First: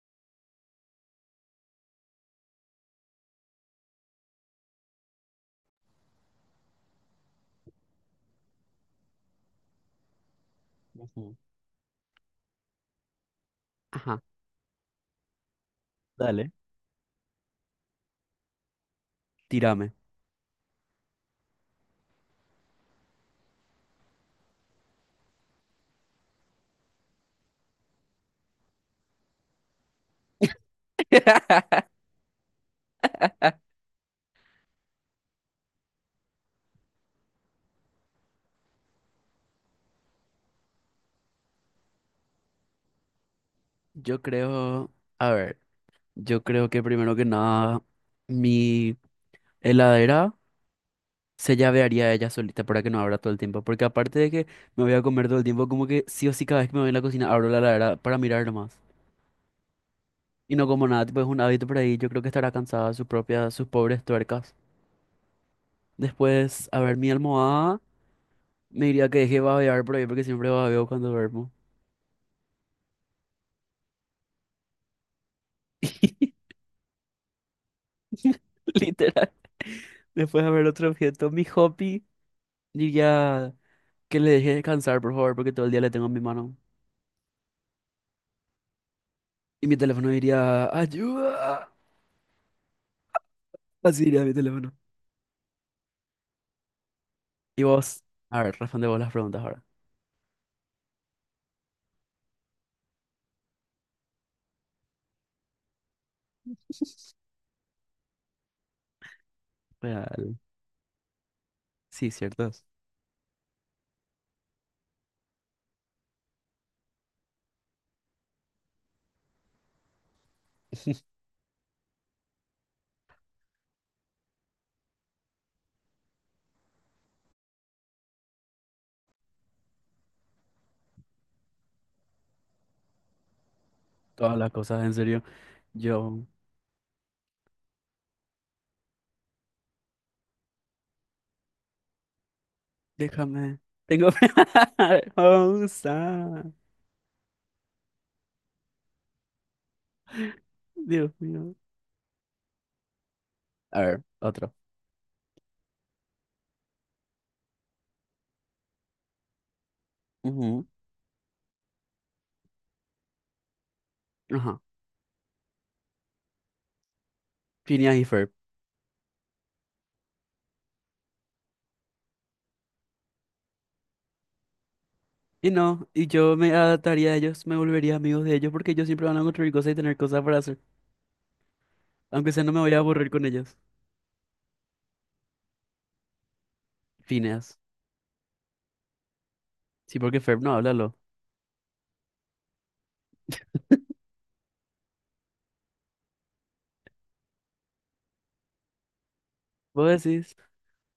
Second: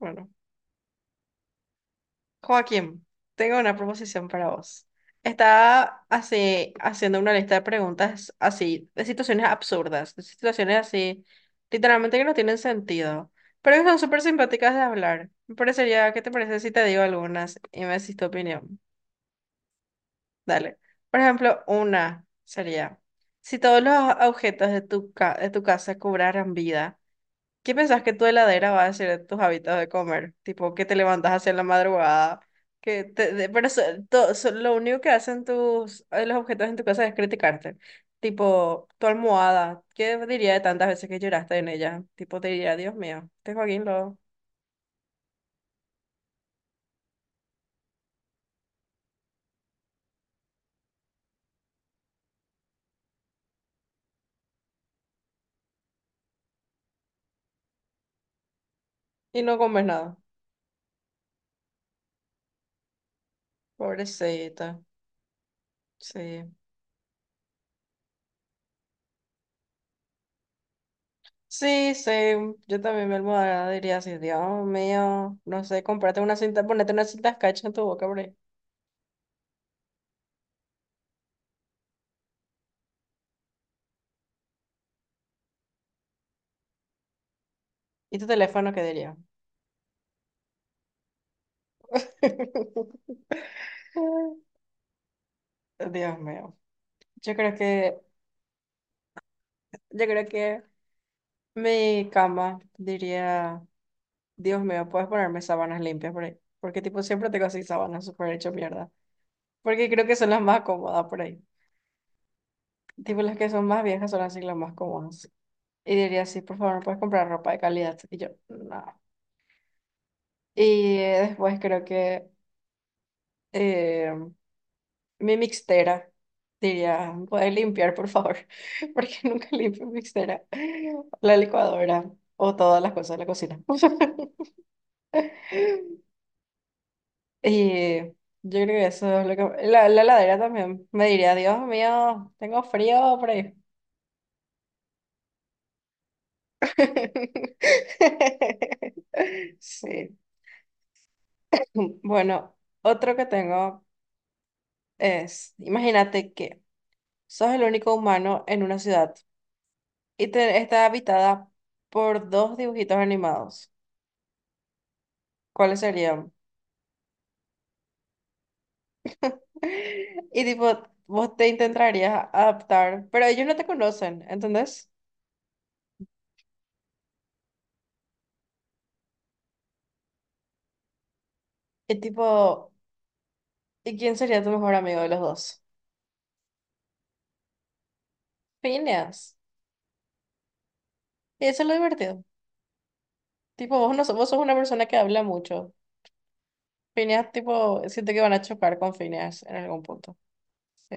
Bueno, Joaquín, tengo una proposición para vos. Estaba así haciendo una lista de preguntas así, de situaciones absurdas, de situaciones así, Ujú. literalmente que no tienen sentido, pero que son Ajá. súper simpáticas de hablar. Me parecería, ¿qué te Dale, parece si te digo algunas y me decís tu opinión? tírame. Dale. Por ejemplo, una sería, si todos los objetos de tu de tu casa cobraran vida, ¿qué pensás que tu heladera va a ser tus hábitos de comer? Tipo, que te levantas hacia la madrugada, que te, lo único que hacen tus los objetos en tu casa es criticarte. Tipo, tu almohada, ¿qué diría de tantas veces que lloraste en ella? Tipo, te diría, Dios mío, este Joaquín lo... Yo creo, a ver, yo creo que primero que nada, mi heladera se llavearía ella solita para que no abra todo el tiempo, porque aparte de que me voy a comer todo el tiempo, como que sí o sí cada vez que me voy a la cocina abro la heladera para mirar nomás. Y no comes nada. Y no como nada, tipo es un hábito por ahí, yo creo que estará cansada de sus propias, sus pobres tuercas. Pobrecita. Sí. Después, a ver, mi almohada me diría que deje babear por ahí porque siempre babeo cuando duermo. Sí, yo también mi almohada diría así, Dios mío, no sé, comprate una cinta, ponete una cinta escarcha en tu boca, por ahí. Literal. Después de ver otro objeto, mi hobby diría que le deje descansar, por favor, porque todo el día le tengo en mi mano. ¿Y tu teléfono qué diría? Y mi teléfono diría, ayuda. Así diría mi teléfono. Dios mío. Yo creo Y que, vos, a ver, responde vos las preguntas ahora. yo creo que mi cama diría, Dios mío, puedes ponerme sábanas limpias por ahí. Porque tipo siempre tengo así sábanas súper hecho mierda. Porque creo que son Real. las más cómodas por ahí. Sí, ciertas. Tipo las que son más viejas son así las más cómodas. Y diría así, por favor, ¿me puedes comprar ropa de calidad? Y yo, no. Y después creo que eh, mi mixtera, diría, puede limpiar, por favor, porque nunca limpio mixtera, la licuadora o todas las cosas de la cocina. Todas las cosas, en serio. Yo, Y yo creo que eso es lo que... La heladera también me diría, Dios mío, tengo frío por ahí. déjame. Tengo. Pausa. Sí. Dios mío. Bueno, otro que A tengo ver, otro. es, imagínate que sos el único humano en una ciudad y Ujú. está habitada por dos dibujitos animados. Ajá. ¿Cuáles serían? Phineas y Ferb. Y tipo, vos te intentarías adaptar, pero ellos no te conocen, ¿entendés? Y no, y yo me adaptaría a ellos, me volvería amigos de ellos porque ellos siempre van a construir cosas y tener cosas para hacer. Y Aunque sea, no me tipo, voy a aburrir con ellos. ¿y quién sería tu mejor amigo de los dos? Phineas. Phineas. Sí, porque Ferb no, háblalo. Y eso es lo divertido. Tipo, vos no sos, vos sos una persona que habla mucho. Phineas, tipo, siento que van a chocar con Phineas en algún Vos punto. decís, Sí,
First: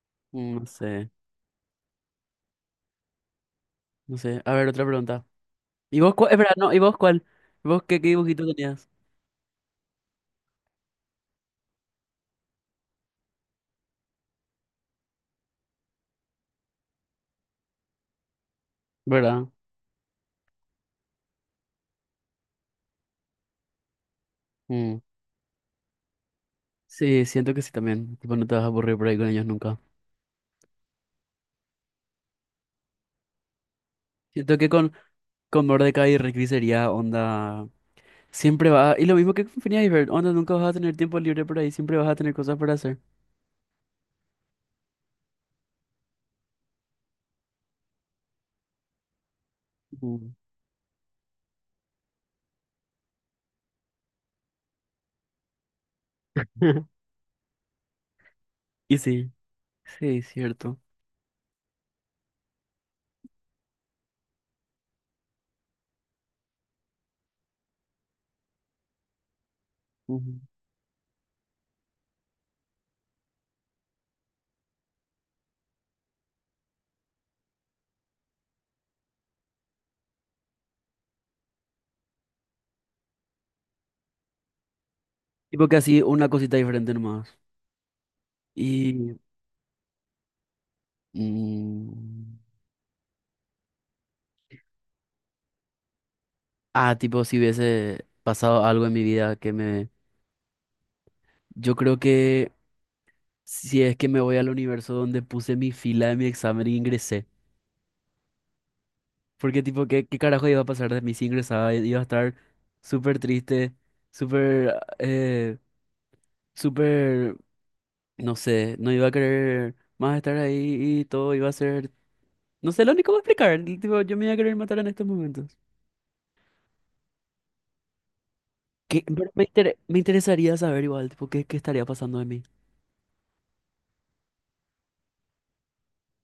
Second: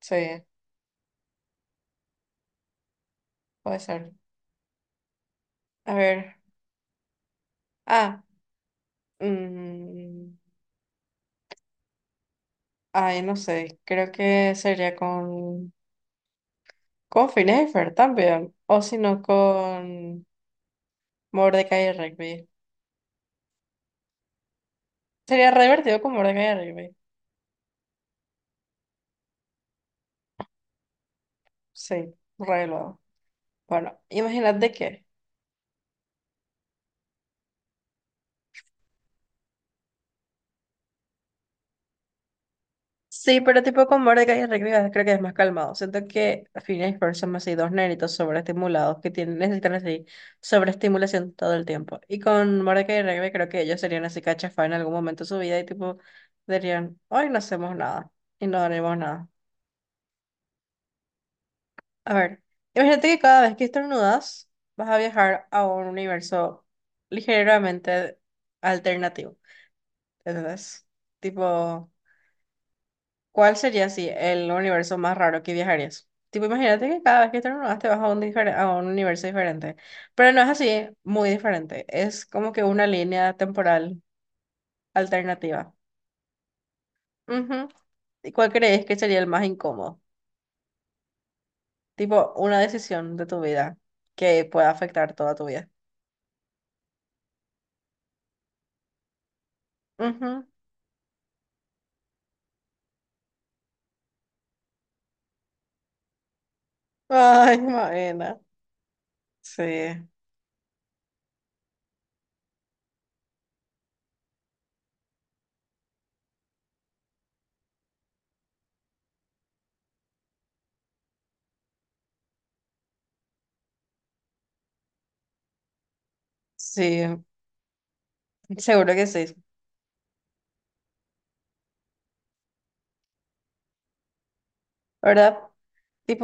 sí, no sé, puede ser. no sé. A ver, otra pregunta. A ¿Y vos cuál? ver. Espera, no, ¿y vos cuál? ¿Y vos qué, Ah, dibujito tenías? mm, ay, no sé. Creo que sería con Phineas y Fer también. O si no, ¿Verdad? con. Mordecai y Rigby. Mm. Sería re divertido con Mordecai y Rigby. Sí, siento que sí también. Tipo, no te vas a aburrir por ahí con ellos nunca. Sí, re luego. Bueno, Siento que imagínate con, que. con Mordecai y Rigby sería onda. Siempre va. Y lo mismo que con Phineas y Ferb, onda, nunca vas a tener tiempo libre por ahí. Siempre vas a tener cosas para hacer. Sí, pero tipo con Mordecai y Rigby creo que es más calmado. Siento que Phineas y Ferb son así dos nenitos sobreestimulados que tienen, necesitan así Ujú. sobreestimulación todo el tiempo. Y con Mordecai y Rigby creo que ellos serían así cachafá en algún momento de su vida y tipo dirían, hoy no hacemos nada y no haremos Y nada. sí, sí, cierto. A ver, imagínate que cada vez que estornudas vas a viajar a un universo ligeramente alternativo. Ujú. ¿Entendés? Tipo, ¿cuál sería así el universo más raro que viajarías? Tipo, imagínate que cada vez que estornudas te vas a a un universo diferente. Pero no es así, muy diferente. Es como que una línea temporal Tipo alternativa. que así una cosita diferente nomás. Ujú. ¿Y cuál crees que sería Y el más incómodo? Mm, Tipo, una decisión de tu vida que pueda afectar toda tu vida. ah, tipo, si hubiese pasado algo en mi vida que me... Ujú. Yo creo que si es que me voy al universo donde puse mi fila de mi examen y ingresé. Ay, Maena. Porque tipo, ¿qué, Sí, qué carajo iba a pasar de mí si ingresaba? Iba a estar súper triste, súper, ah, eh, súper, no sé, no iba a querer más estar ahí y todo iba a ser... No sé, lo único que voy a explicar, el tipo, yo me iba a querer matar en estos momentos. sí, seguro que sí. Pero me interesaría saber igual, tipo, qué estaría pasando de mí. ¿Verdad?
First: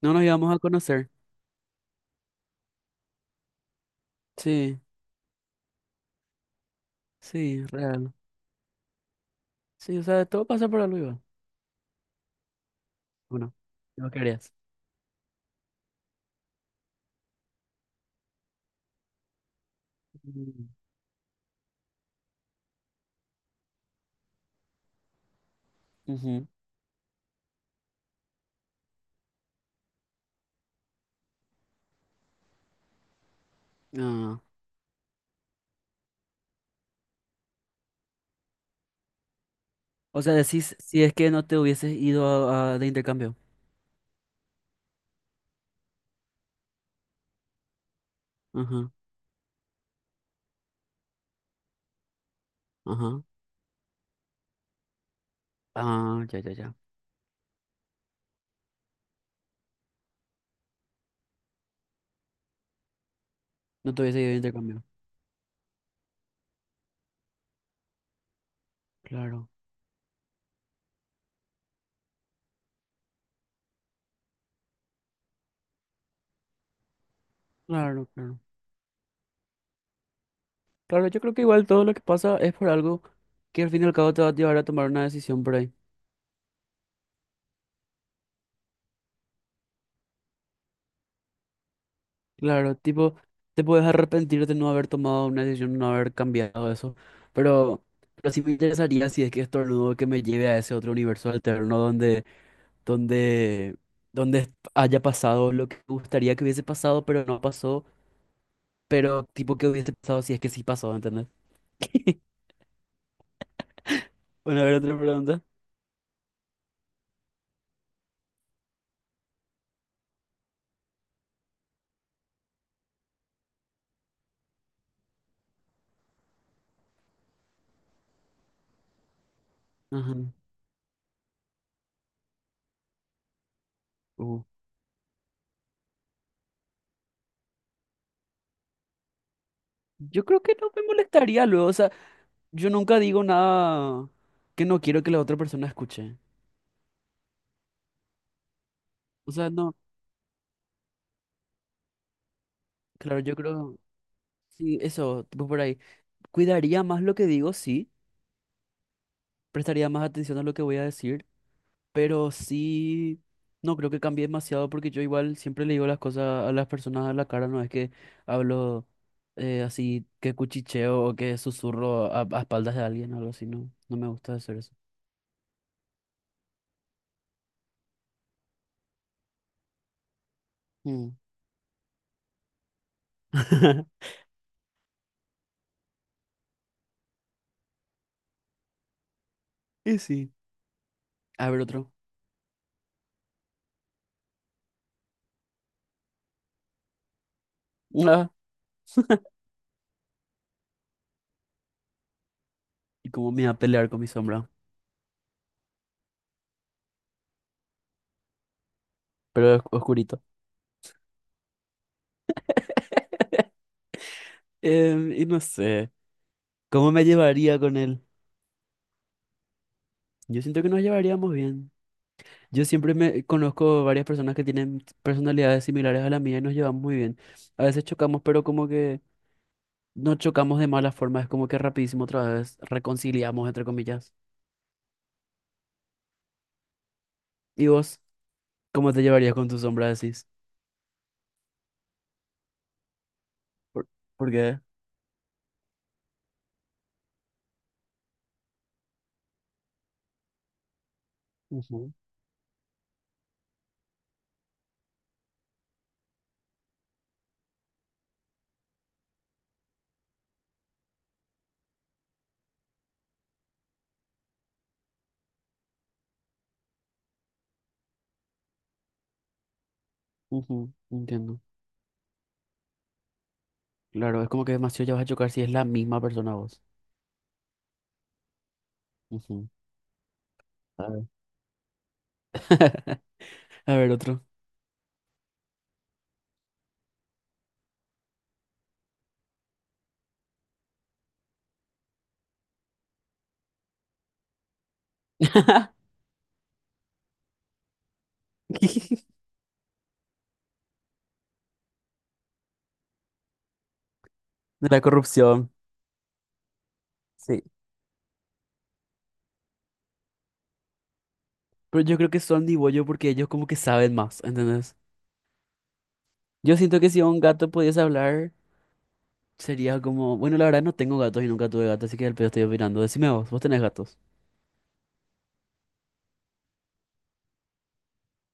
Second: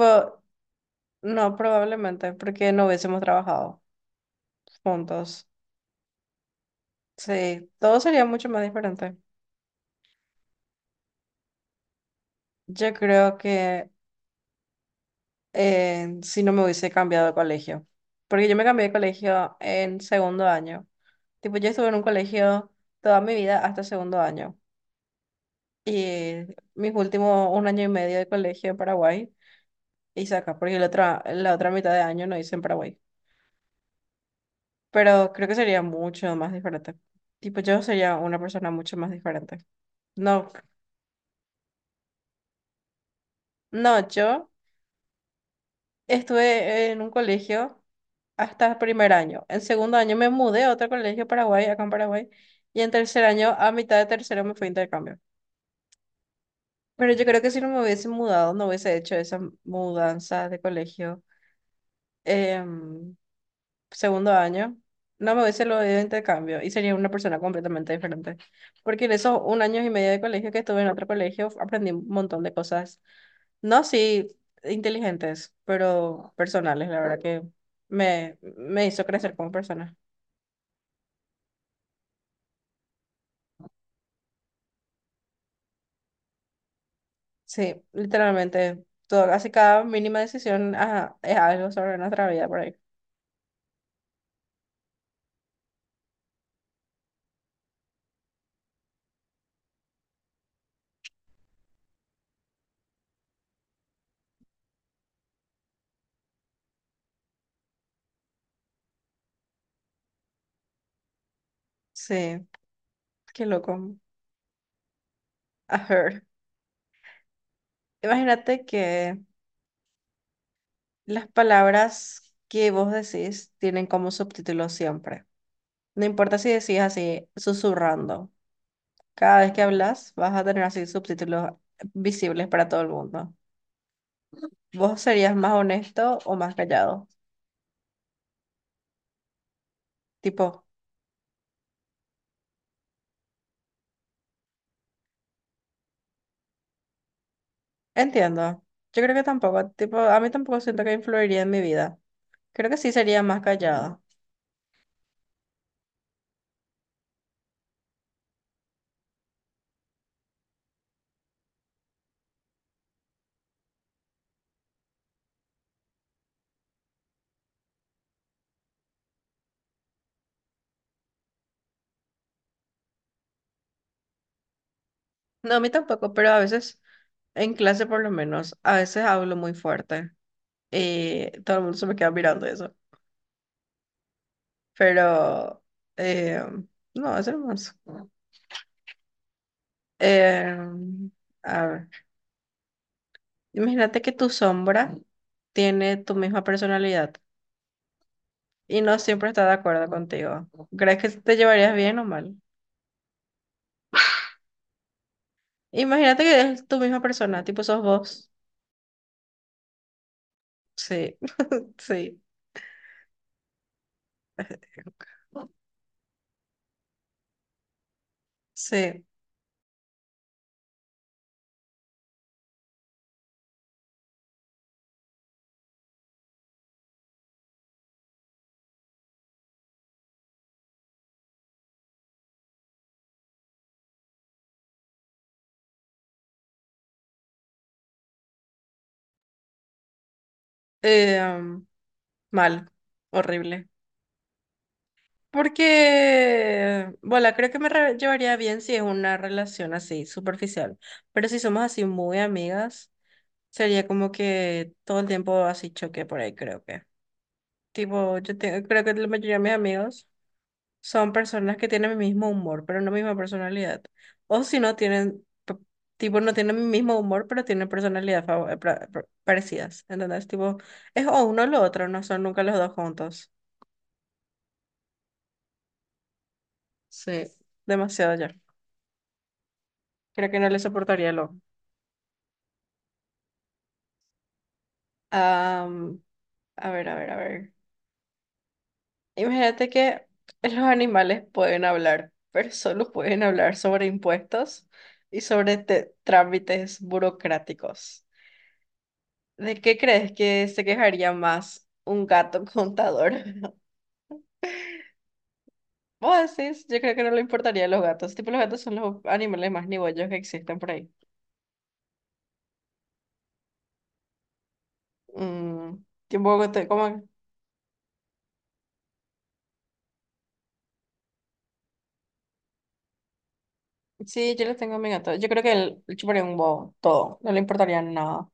No nos íbamos a conocer. no, probablemente, porque no hubiésemos trabajado Sí, juntos. sí, Sí, todo real. sería mucho más diferente. Sí, o sea, todo pasa por algo, Iván. Yo creo Bueno, que no querías. Si no me hubiese cambiado de colegio, porque yo me cambié de colegio en segundo Mm. año. Tipo, yo estuve en un colegio toda mi vida hasta segundo año. Y Ujú. mis últimos un año y medio de colegio en Paraguay hice acá, porque la otra mitad de año no hice en Paraguay. Ah. Pero creo que sería mucho más diferente. Tipo, yo sería una persona mucho más diferente. O sea, No, decís si es que no te hubieses ido de intercambio. no, yo estuve en un colegio hasta Ajá, primer año. En segundo año me mudé a otro colegio Paraguay, acá en Paraguay, y en ajá. tercer año, a mitad de tercero, me fui a intercambio. Ah, ya, ya, ya. Pero yo creo que si no me hubiese mudado, no hubiese hecho esa mudanza de colegio. Em, No te hubieses ido segundo de año, intercambio. no me hubiese lo de intercambio y sería una persona completamente diferente. Porque en esos Claro, un año y medio de colegio que estuve en otro colegio, aprendí un montón de cosas. No, sí, inteligentes, pero personales, la verdad que claro, claro. me hizo crecer como persona. Claro, yo creo que igual todo lo que pasa es por algo que al fin y al cabo te va a llevar a tomar una decisión por ahí. Sí, literalmente, todo, casi cada mínima decisión ajá, es algo sobre nuestra vida por Claro, ahí. tipo, te puedes arrepentir de no haber tomado una decisión, no haber cambiado eso, pero, pero sí me interesaría si es que estornudo que me lleve a ese otro universo alterno donde, donde haya pasado lo que me gustaría que hubiese pasado, pero no pasó, pero tipo que hubiese pasado si es que sí pasó, ¿entendés? Sí, qué loco. Bueno, a ver, otra pregunta. A ver, imagínate que las palabras que vos decís tienen como subtítulo siempre. No importa si decís así, susurrando. Cada vez que hablas, Ajá. vas a tener así subtítulos visibles para todo el mundo. Uh. ¿Vos serías más honesto o más callado? Yo creo que Tipo, no me molestaría luego, o sea, yo nunca digo nada que no quiero que la otra persona escuche. entiendo. Yo creo que O sea, tampoco. no, Tipo, a mí tampoco siento que influiría en mi vida. Creo que sí claro, sería yo más creo. callado. Sí, eso, tipo por ahí. Cuidaría más lo que digo, sí. Prestaría más atención a lo que voy a decir, pero sí, no creo que cambie demasiado porque yo igual siempre le digo las cosas a las personas a la cara, no es que hablo así que cuchicheo o que susurro a espaldas de alguien o algo así, no, no me gusta hacer eso. No, a mí tampoco, pero a veces, en clase por lo menos, a veces hablo muy fuerte. Mm. Y todo el mundo se me queda mirando eso. Pero, eh, no, es hermoso. Y sí, Eh, a ver a ver, otro. imagínate que tu sombra tiene tu misma personalidad Ah, y no siempre está de acuerdo contigo. ¿Crees que te llevarías bien o mal? y cómo me iba a pelear con mi sombra, Imagínate que es tu misma persona, tipo sos vos. pero es oscurito. Sí, sí, Y no sé, ¿cómo me llevaría con él? sí. Yo siento que nos llevaríamos bien. Yo siempre me conozco varias personas que tienen personalidades similares a la mía y nos llevamos muy bien. A veces chocamos, pero como que no chocamos de mala forma, es como que rapidísimo otra vez reconciliamos, entre comillas. ¿Y vos cómo te llevarías con tu sombra, decís? Eh, mal, horrible. ¿Por, por qué? Porque, bueno, creo que me llevaría bien si es una relación así, superficial. Pero si somos así Ujú, muy amigas. Sería como que todo el tiempo así choque por ahí, creo que. Tipo, yo tengo, creo que la mayoría de mis amigos son personas que tienen mi mismo humor, pero no mi misma personalidad. O si no tienen, tipo, no tienen mi mismo humor, pero tienen personalidad parecidas. ¿Entendés? Tipo, ujú, es o entiendo. uno o lo otro, no son nunca los dos juntos. Claro, es como que demasiado ya vas a chocar si es la misma persona vos. Sí. Demasiado ya. Ujú. Creo que no le A ver. soportaría lo. A ver, otro. Am, a ver, a ver. Imagínate que los animales pueden hablar, pero solo pueden hablar sobre impuestos y sobre trámites burocráticos. ¿De qué crees que se quejaría más un gato contador? De la corrupción. Vos decís, yo creo que no le Sí. importaría a los gatos. Tipo, los gatos son los animales más nibollos que existen por ahí. Pero yo creo que son ni bollo porque ellos como que saben más, ¿entendés? Mm, tipo, Yo te- siento que si como, un gato pudiese hablar, sería como, bueno, la verdad no tengo gatos y nunca tuve gatos, así que al pedo estoy opinando. Decime vos, vos tenés gatos. sí, yo le tengo a mi gato. Yo creo que él le chuparía un bobo todo. No le importaría nada.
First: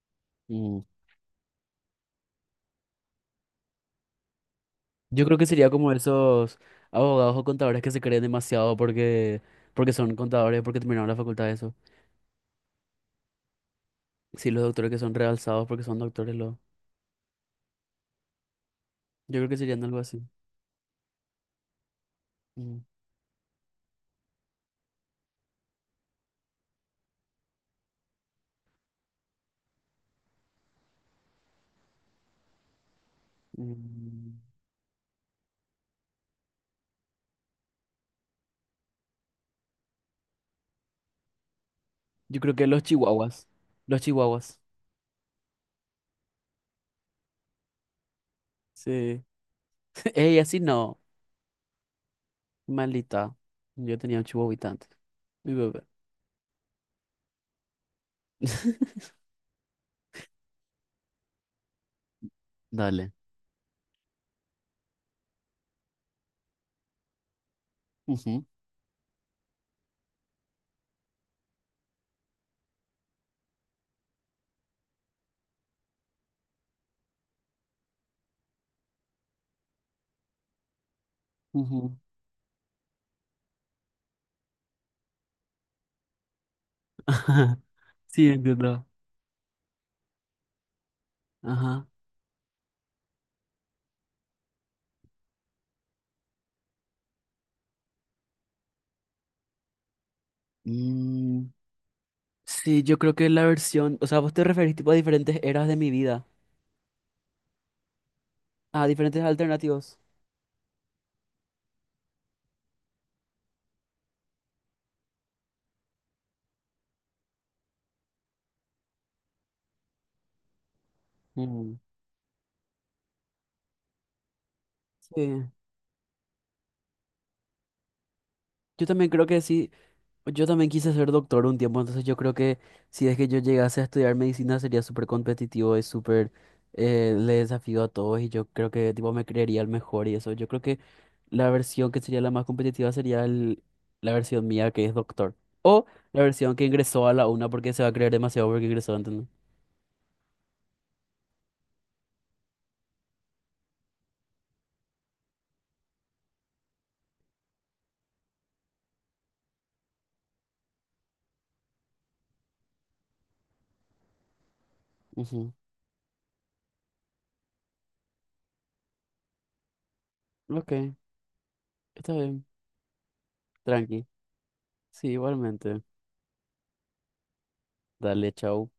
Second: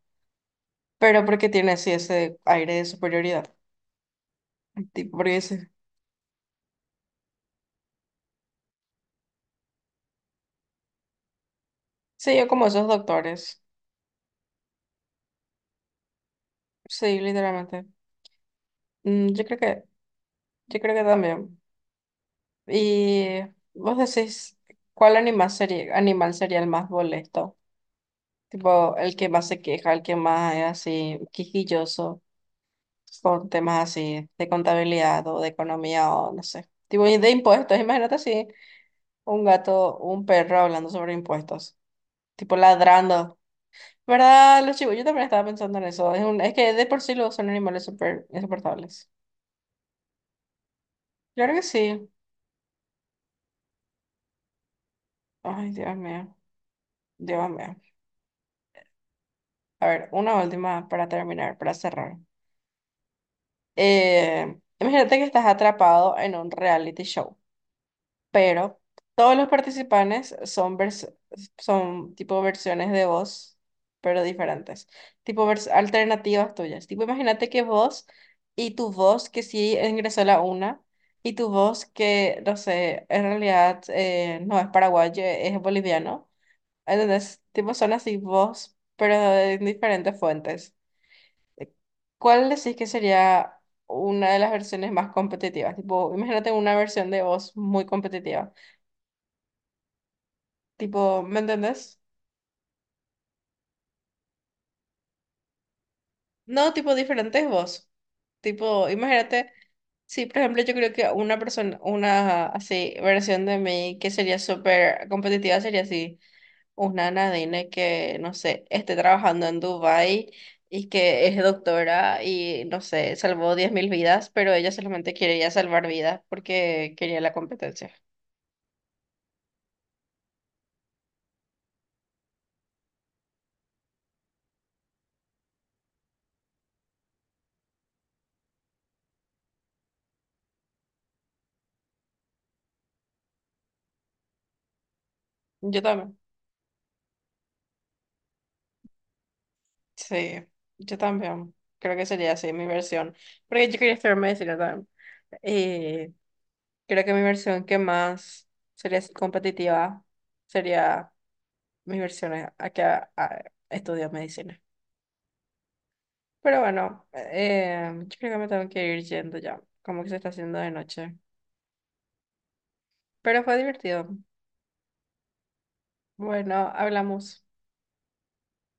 Mm. Pero porque tiene así ese aire de superioridad. Tipo, Yo porque creo que sería dice. como esos abogados o contadores que se creen demasiado porque son contadores, porque terminaron la facultad de eso. Sí, yo como esos doctores. Sí, los doctores que son realzados porque son doctores. Sí, literalmente. Mm, Yo yo creo que creo serían que, algo así. yo creo que también. Mm. Y vos decís, ¿cuál animal sería el más molesto? Tipo, el que más se queja, el que más es así, quisquilloso, con temas así Mm. de contabilidad o de economía o no sé. Tipo, y de impuestos. Imagínate así, un gato, un perro hablando sobre impuestos. Yo creo Tipo, que los ladrando. chihuahuas. Los chihuahuas. ¿Verdad, los chivos? Yo también estaba pensando en eso. Es un, es que de por sí los son animales súper insoportables. Sí. Ey, así no. Yo creo que sí. Maldita. Yo tenía un chihuahuita antes. Mi Ay, bebé. Dios mío, Dios mío. A ver, una última para terminar, para cerrar. Dale. Imagínate que estás atrapado en un reality show, Ujú. pero todos los participantes son, son tipo versiones de vos, pero diferentes, tipo alternativas tuyas. Tipo, imagínate que vos y tu voz que sí ingresó la una. Y tu voz Ujú. que, no sé, en realidad no es paraguayo, es boliviano, entonces Ajá. tipo, son así Sí, vos, entiendo. pero de diferentes fuentes. Ajá. ¿Cuál decís que sería una de las versiones más competitivas? Tipo, imagínate una versión de voz muy competitiva. Tipo, ¿me Mm, entendés? sí, yo creo que la versión, o sea, vos te referís tipo a diferentes eras de mi vida, No, tipo, diferentes voz. a Tipo, diferentes imagínate, alternativos. sí, por ejemplo, yo creo que una persona, una así versión de mí que sería súper competitiva sería así. Una Nadine que, no sé, esté trabajando en Dubai y que es Mm. doctora y, no sé, salvó 10.000 vidas, pero ella solamente Sí. quería salvar vidas porque quería la competencia. Yo también creo que sí, yo también quise ser doctor un tiempo, entonces yo creo que si es que yo llegase a estudiar medicina sería súper competitivo y súper le desafío a todos y yo creo que tipo me creería el mejor y eso. Yo creo que la versión que sería la más competitiva sería la versión mía que es doctor. Yo O también, la versión que ingresó a la una porque se va a creer demasiado porque ingresó, ¿entendés? sí, yo también. Creo que sería así mi versión, porque yo quería estudiar medicina también. Y creo que mi versión que más sería así competitiva sería mi versión a que a- estudio medicina. Ujú. Pero bueno, yo creo que me tengo que ir yendo ya, como que se está haciendo de Ok, noche. está bien. Pero fue Tranqui. divertido. Sí, igualmente. Bueno, hablamos. Dale, chao.